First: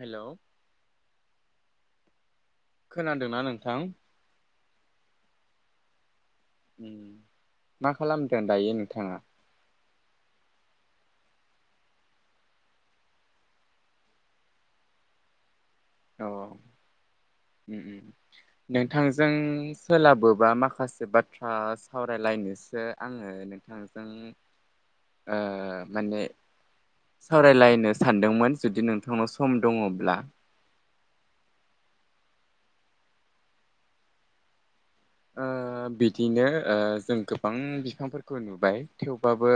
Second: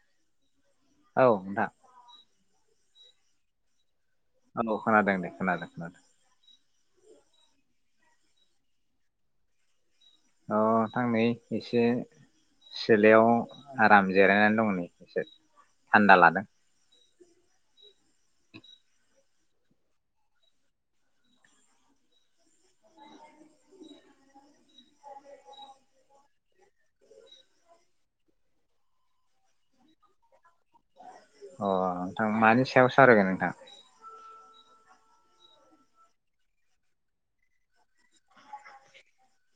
Hello औ नोंथां। खोनादोंना नोंथां? औ खोनादों दे खोनादों खोनादों। ओम मा खालामदों दायो नोंथाङा? अ नोंथां नै एसे सिलायाव आराम जिरायनानै दङ नै एसे। थान्दा औ लादों। उम उम नोंथांजों सोलाबोबा माखासे बाथ्रा सावरायलायनोसो आङो नोंथांजों ओ माने सावरायलायनो सानदोंमोन जुदि नोंथांनाव सम दङब्ला। अ नोंथां मानि सायाव सावरायगोन नोंथां? ओ बिदिनो ओ जों गोबां बिफांफोरखौ नुबाय थेवबाबो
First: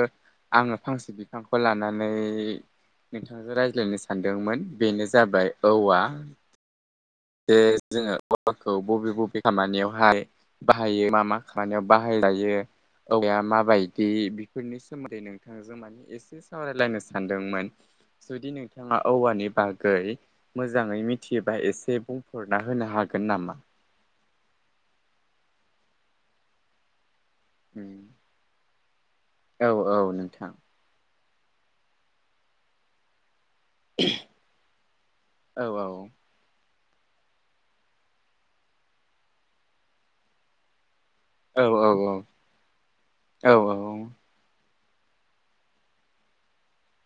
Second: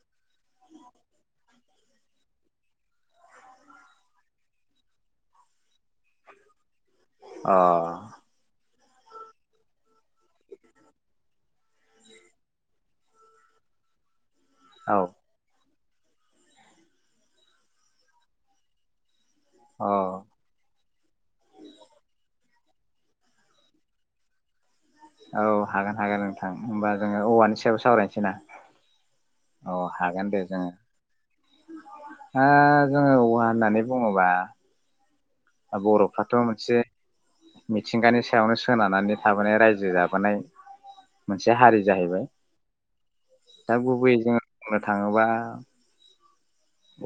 आङो फांसे बिफांखौ लानानै नोंथांजों रायज्लायनो सानदोंमोन बेनो जाबाय औवा। अ बेे जोङो [unintelligible] औ बबे बबे खामानियावहाय बाहायो मा मा खामानियाव बाहायजायो औवाया माबायदि बि फोरनि औ सोमोन्दै नोंथांजों माने एसे सावरायलायनो सानदोंमोन जुदि नोंथाङा औवानि अ बागै मोजाङै मिथियोबा एसे हरना होनो हागोन नामा? औ हागोन हागोन नोंथां होमबा जोङो औवानि सायाव सावरायनोसै ना औ अ औ हागोन दे नोंथां जोङो ओ जोङो औवा होननानै बुङोबा औ औ बरफ्राथ' मोनसे मिथिंगानि सायावनो सोनारनानै थाबोनाय रायजो जाबोनाय मोनसे औ हारि औ जाहैबाय औ ओ दा गुबैयै जों बुंनो थाङोबा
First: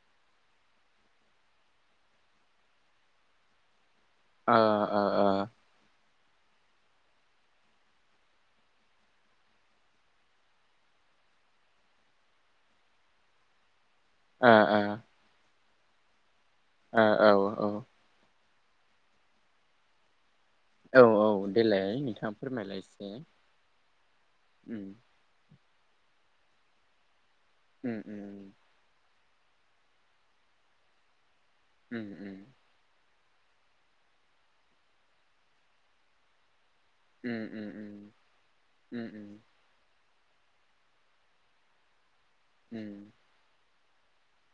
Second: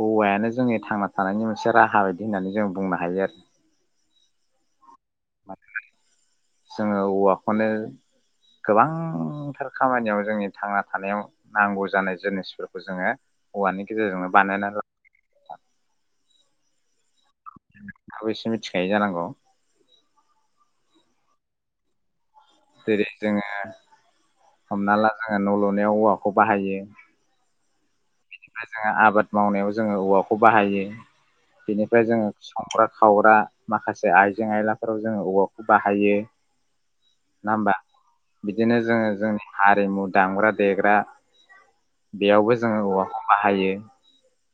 औवायानो जोंनि थांना थानायनि मोनसे राहा बायदि होननानै जों बुंनो हायो आरो ओ ओ ओ जोङो औवाखौनो गोबांथार खामानियाव जोंनि थांना थानायाव नांगौ जानाय जिनिसफोरखौ जोङो औवानि गेजेरजों नो बानायना ला ओ औ औ लानायखौ एसे मिथिखायो जानांगौ औ औ देलाय नोंथां जेरै जोङो उम हमना ला जोङो न' लुनो औवाखौ बाहायो। उम उम उम जोङो आबाद मावनायाव जोङो औवाखौ बाहायो। बेनिफ्राय उम जोङो उम संग्रा खावग्रा माखासे आयजें आयलाफोराव जोङो औवाखौ बाहायो। उम नङा उम होमबा बिदिनो उम जोङो जोंनि हारिमु दामग्रा देग्रा बेयाव जोङो उम औवाखौ बाहायो।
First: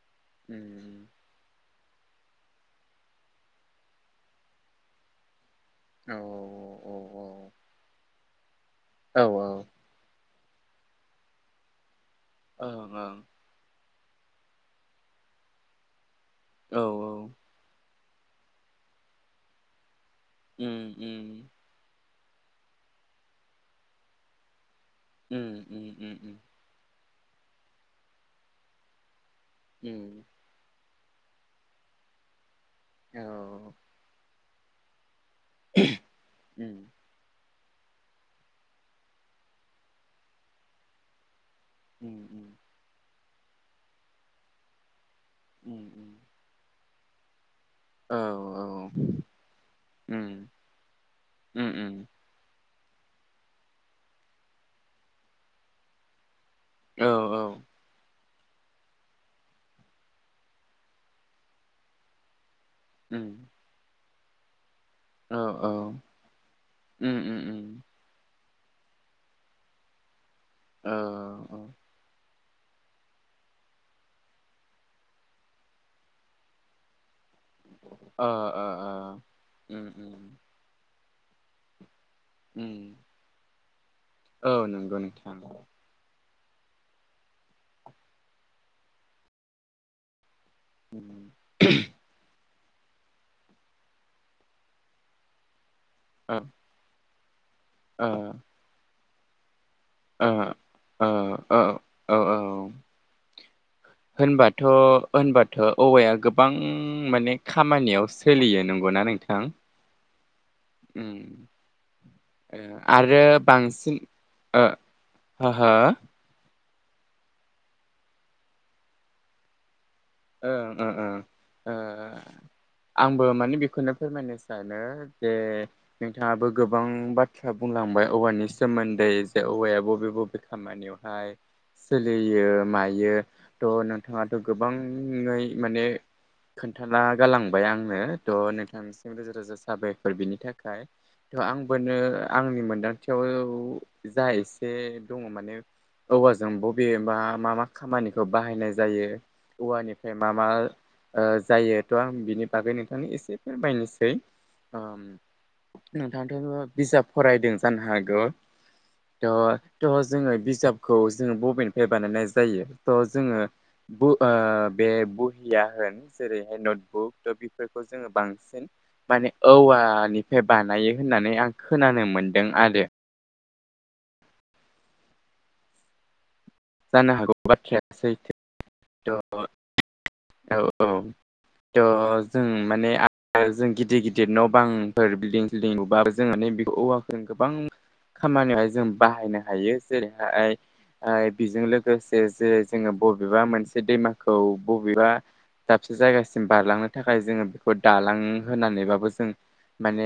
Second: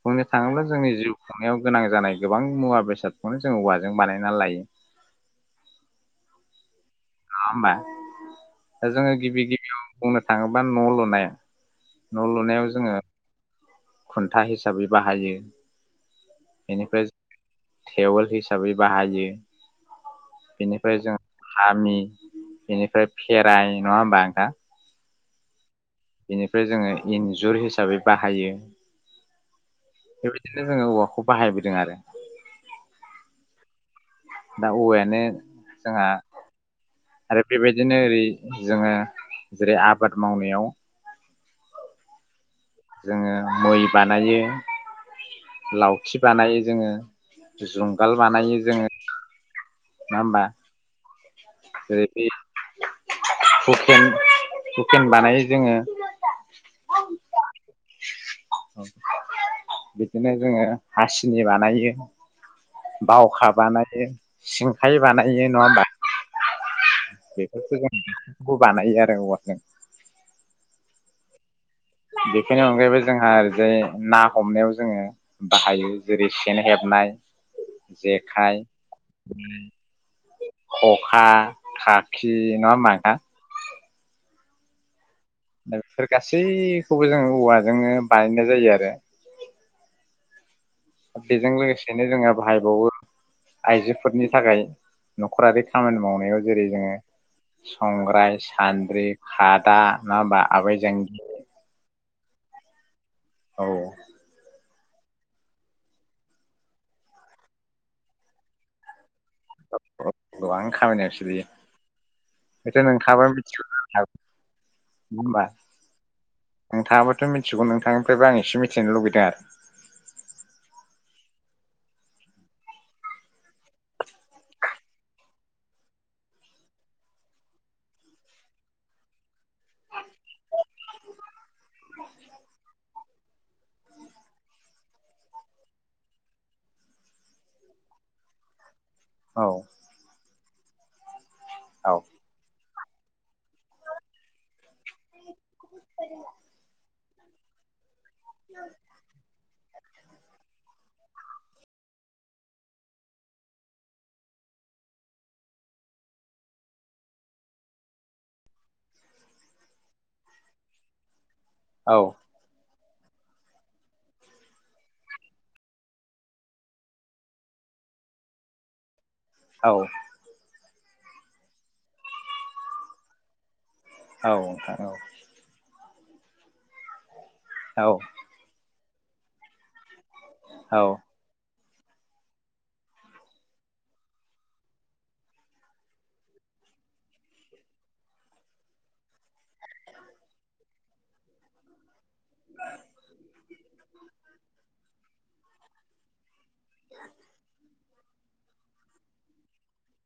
बुंनो उम थाङोब्ला जोंनि जिउ खुंनायाव गोनां जानाय गोबां मुवा बेसादखौनो जों औवाजों बानायना लायो। औ औ औ औ नङा होमबा? जोङो औ गिबि गिबियाव बुंनो थाङोबा न' लुनाय न' लुनायाव औ जोङो खुन्था हिसाबै बाहायो। औ बेनिफ्राय। टेवोल हिसाबै बाहायो। उम बेनिफ्राय जों उम हामि बेनिफ्राय फेराय नङा होमब्ला नोंथां? उम। उम उम उम बेनिफ्राय जोङो इन्जुर हिसाबै बाहायो। उम बेबायदिनो जोङो औवाखौ खौ बाहायबोदों आरो औ औ। दा औवायानो। जोंहा उम आरो बेबायदिनो ओरै जोङो जेरै आबाद मावनायाव उम उम। जोङो मै बानायो। उम उम लावखि बानायो जोङो। जुंगाल औ बानायो जोङो। औ नंआ उम होमबा उम उम जेरै। हुखेन हुखेन बानायो जोङो। औ औ। [unintelligible] बिदिनो जोङो हासिनि बानायो। उम बावखा बानायो। सिं खाय औ औ बानाययो नङा होमब्ला। उम उम बेखौथ' उम जों खौ बानायो आरो औवाजों। औ औ औ। बेफोरनि अनगायैबो जोंहा जेरै ना हमनायाव जोङो बाहायो जेरै सेन हेबनाय। ओ जेखाइ ओ ओ उम उम। [unintelligible] उम [unintelligible] औ नंगौ नोंथां। बेफोर गासैखौबो जोंओ औवाजोंनो बानायनाय जायो आरो। उम बेजों लोगोसेनो जोंओ। बाहायबावो आइजोफोरनि थाखाय न'खरारि खामानि ओ मावनायाव जेरै जोङो ओ संग्राय, सान्द्रि फाद दा नङा ओ होमबा आबै ओ जांगि औ औ औ। औ होनबाथ' होनबाथ' औवाया गोबां माने खामानियाव सोलियो नंगौना नों थां? गोबां खामानियाव सोलियो ओम ओ बेथ' आरो नोंथाङाबो मिथिगौ जानो बांसिन हागौ ओ होमबा हो हो? नोंथाङाबोथ' मिथिगौ नोंथांनिफ्राइबो आं एसे मिथिनो लुबैदों ओं ओं ओं ओ आंबो माने बेखौनो फोरमायनो सानो जे नोंथाङाबो गोबां बाथ्रा बुंलांबाय औवानि सोमोन्दै जे औवाया बबे बबे खामानियावहाय सोलियो मायो थ' नोंथाङाथ' गोबां ङै माने खोन्थाना गालांबाय आंनो थ' नोंथांनिसिम रोजा औ रोजा साबायखर बिनि थाखाय। थ' आंबोनो आंनि मोन दांथियाव औ जा एसे दङ माने औवाजों बबेबा मा मा खामानिखौ बाहायनाय जायो औवानिफ्राय मा मा ओ जायो थ' आं बिनि बागै नोंथांनि एसे फोरमायनोसै। ओम नोंथाङथ' बिजाब फरायदों जानो हागौ थ' थ' जोङो बिजाबखौ जोंङो बबेनिफ्राय औ बानायनाय जायो? थ' जोङो बो ओ बे बहिया होन जेरैहाय नटबुक थ' बेफोरखौ जोङो बांसिन माने औ औवानिफ्राय बानायो होननानै आं खोनानो मोनदों आरो। औ औ। जानो हागौ औ बाथ्राया सैथो। थ' औ औ। थ' जों माने ओ जों गिदिर गिदिर न' बांफोर बिल्डिं सिल्डिं लुबाबो जों माने बेखौ औवाखौ गोबां खामानियावहाय जों बाहायनो हायो जेरैहाय हाय ओ बेजों लोगो से जे जोङो बबेबा मोनसे बे दैमाखौ ब बेबा दाबसे जायगासि म बारलांनो थाखाय जोङो खौ दालां होनानैबाबो जों माने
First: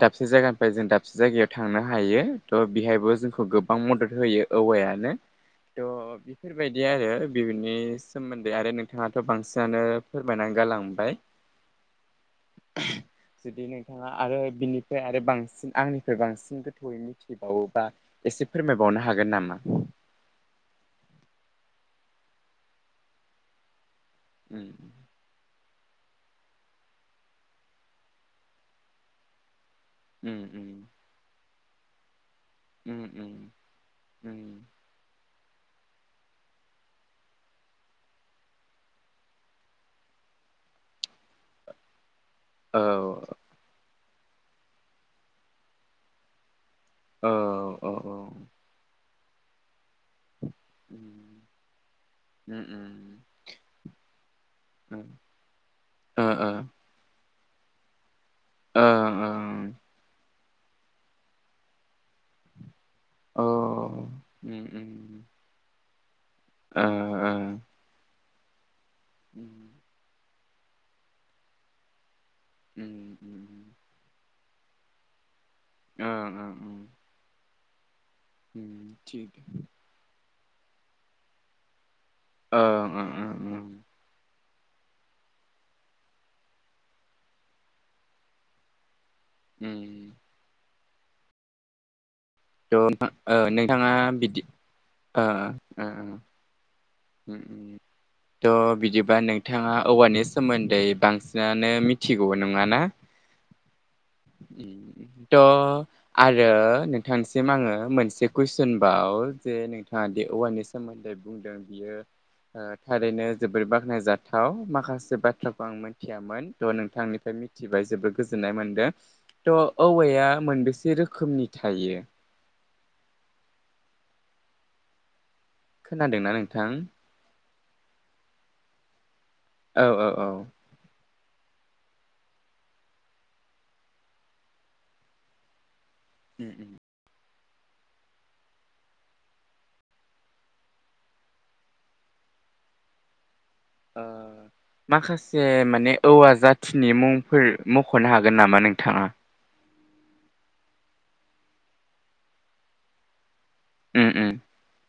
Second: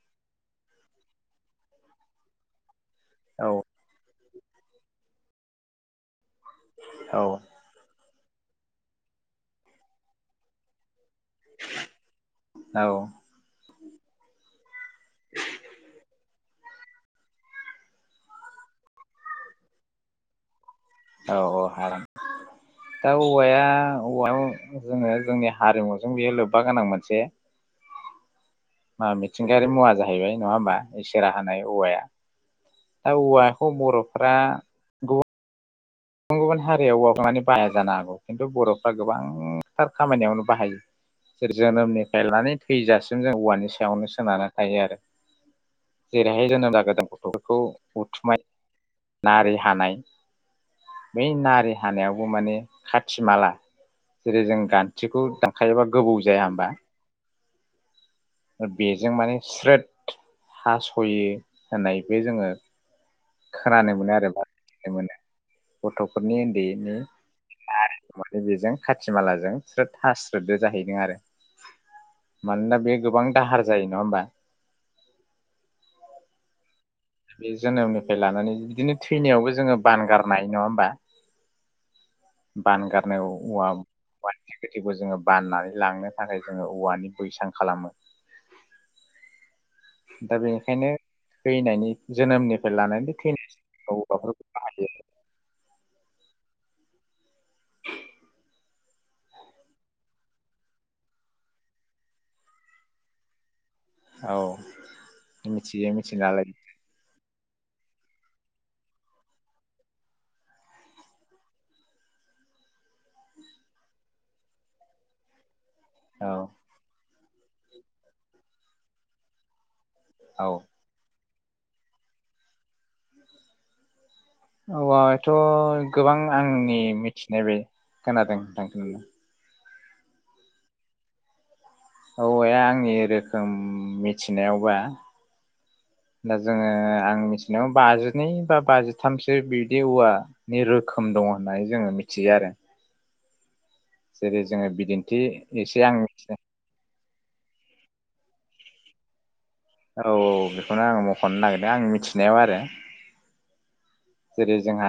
दाबसे जायगानिफ्राय जों दाबसे जायगायाव थांनो हायो थ' बेहायबो जोंखौ गोबां मदद होयो औवायानो थ' बि बेफोरबायदि औ आरो बिबनि दोंमोन दे आरो नोंथाङाथ' बांसिनानो फोरमायनानै गालांबाय औ जुदि नों थाङा आरो बिनिफ्राय आरो बांसिन आंनिफ्राय बांसिन गोथौयै मिथिबावोबा एसे फोरमायबावनो हागोन नामा? औ औ हागोन दा औवाया उम औवायाव जोङो जोंनि हारिमुजों बियो लोब्बा गोनां मोनसे मा मिथिंगायारि मुवा जाहैबाय उम नङा उम होमबा इसोरा होनाय औवाया उम दा उम औवाखौ बर'फ्रा उम गुबुन गुबुन हारियाव औवाखौ माने बाहाया जानो हागौ खिन्थु बर'फ्रा गोबांथार खामानियावनो बाहायो जेरै जोनोमनि लानानै औ थैजासिम जों औवानि सायावनो सो सोनारनानै थायो आरो जेरैहाय जोंनोबा गोदान औ गथ'फोरखौ औ औ उथुमाय नारि हानाय बै उम नारि हानायावबो माने उम उम खाथि माला जेरै जों ओ गान्थिखौ दानखायोबा गोबौ ओ जाया होमबा? ओ बेजों ओं माने अ स्रोद हास'यो होननाय बे जोङो अ खोनानो उम उम गथ' फोरनि ओ उन्दैनि ओ नारि उखुमा बे बेजों खाथि मालाजों उम स्रोद हास स्रदबो जाहैदों आरो। मानोना उम बे गोबां उम दाहार जायो नङा होमबा? ओं ओं उम। बे जेनोमनि फाय लानानै बिदिनो उम थिग थैनायावबो जोङो बानगार नाय न'ङा होमबा? ओं ओं बानगारनाय ओं ओं औवा [unintelligible] गोथैखौ जोङो बाननानै लांनो थाखाय जोङो औवानि बैसां खालामो। दा बेनिखायनो थैनायनि थ' जोनोमनिफ्राय नोथां लानानै ओ थैनायनि नोंथाङा बिदि औवाफोरखौ बाहायो ओ ओं। उम उम थ' बिदिबा नोंथाङा औवानि सोमोन्दै बांसिनानो मिथिगौ नङाना? औ थ' मिथियो मिथिनायालाय आरो नोंथांसि सिम आङो मोनसे कुइसन बाव जे नोंथाङा दे औवानि सोमोन्दै बुंदों बियो ओ थारैनो जोबोर बाख्नायजाथाव माखासे बाथ्रा आं औ मिथियामोन थ नोंथांनि फ्राय मिथिबाय जोबोद गोजोननाय मोनदों थ औवाया औ मोनबेसे रोखोमनि थायो औवाद थ गोबां खोनादोंना नोंथां आंनि मिथिनाय बे खोनादों थां उम औ औ औ औवाया आंनि रोखोम मिथिनायावबा दा जोङो आं मि नो बाजिनै बा बाजिथामसो बिदि औवानि रोखोम दङ होननानै जोङो मिथियो आरो ओ जेरै जोङो बिदिन्थि माखासे एसे माने आं औवा मिथि जाथिनि मुं फोर मख'नो हागोन नामा नोंथाङा औ औ बेखौनो आङो मखनो नागिरदों आं मिथिनायाव आरो उम उम जेरै जोंहा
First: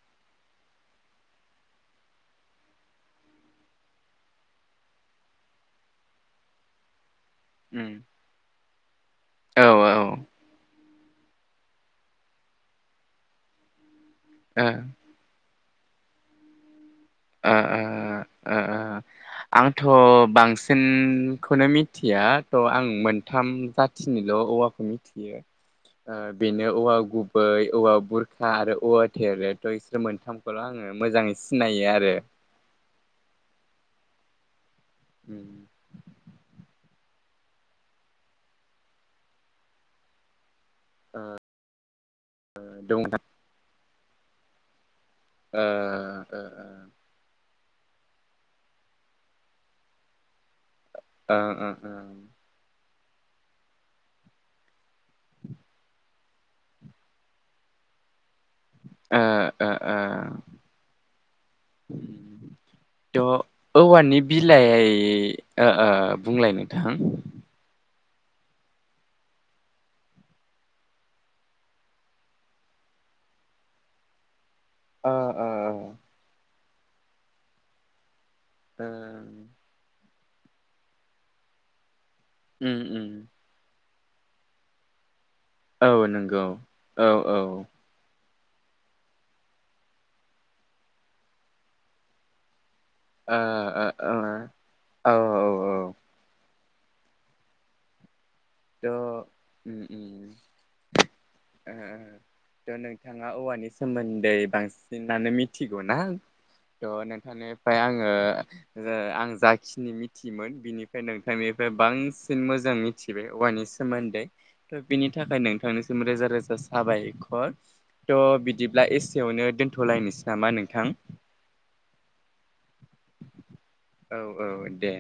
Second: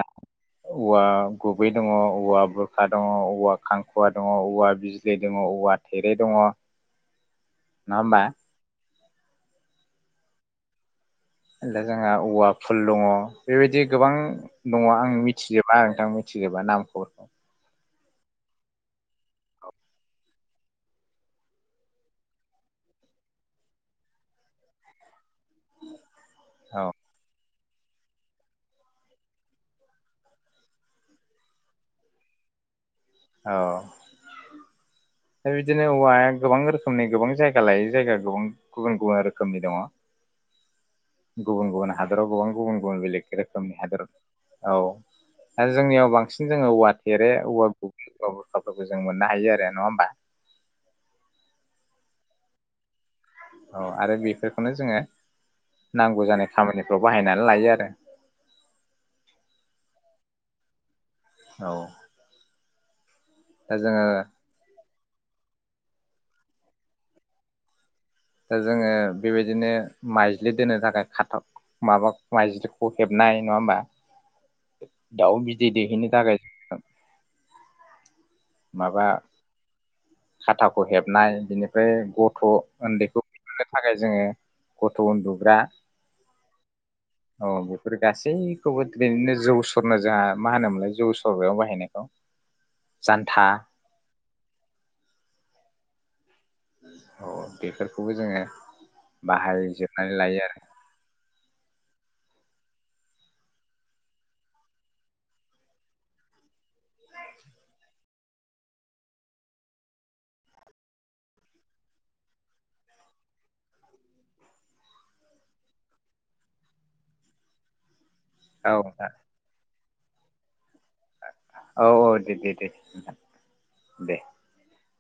औवा गुबै दङ औवा बुरखा दङ औवा खांखुवा दङ औवा बिज्लै दङ औवा थेरे दङ नङा उम होमबा औ औ जोंहा औवा फुल दङ बेबायदि गोबां ओ दङ आं मिथिजोब मा नोंथां मिथिगोबा नामखौ ओ ओ ओ ओ आंथ' बांसिनखौनो मिथिया थ' आं मोनथाम जाथिनिल औवाखौ मिथि बेयो ओ बेनो औ औवा गुबै औवा बुरखा आरो औवा थेरे थ' ओइसोर मोनथामखौल आङो मोजाङै सिनायो आ रो औ बे बिदिनो औवाया गोबां रो समनि गोबां जायगा लायै जायगा गोबां गुबुन गुबुन रोखोमनि दङ गुबुन गुबुन हादराव गोबां गुबुन दं गुबुन बेलेग रोखोमनि हादर औ ओ आरो जोंनियाव ओ बांसिन जोङो औवा ओ थेरे औवा [unintelligible] फोरखौ जों मोननो हायो आरो नङा होमबा ओ ओ ओ औ आरो बेफोरखौनो जोङो [inaudible] नांगौ जानाय खामानिफ्राव बाहायनानै लायो आरो ओ ओ ओ औ दा थह जोङो औवानि बिलाइ ओ ओ बुंलाय नोंथां दा जोङो बेबायदिनो माइज्लि दोननो थाखाय खाथाब माबा माइज्लिख' हेबनाय नङा होमबा? ओ दाउ ओ बिदै दैहैनो थाखाय [unintelligible] हो खाथाख' हेबनाय बिनिफ्राय गथ' उम उम उन्दैखौ बिदिनो थाखाय जोङो गथ' उन्दु औ नंगौ औ औ बेखौबो दोनैनो जौ सरनो जोंहा मा होनोमोनलाय जौ सरग्रायाव बाहायनायखौ जान्था आ औ औ औ औ बेफोरखौबो जोङो द'उम बाहायजोबनानै लायो उम ओ थ' नोंथाङा औवानि सोमोन्दै बांसिनानो मिथिगौना? थ' नोंथांनिफ्राय आङो ओ आं जाखिनि मिथियोमोन बिनिफ्राय नोंथांनिफ्राय बांसिन मोजां मिथिबाय। औवानि सोमोन्दै थ' बेनि थाखाय नोंथांनिसिम रोजा रोजा साबायखर। थ' आरो औ बिदिब्ला नोंथां एसेयावनो दोन्थ'लायनोस नामा नोंथां? औ औ दे दे दे दे औ औ दे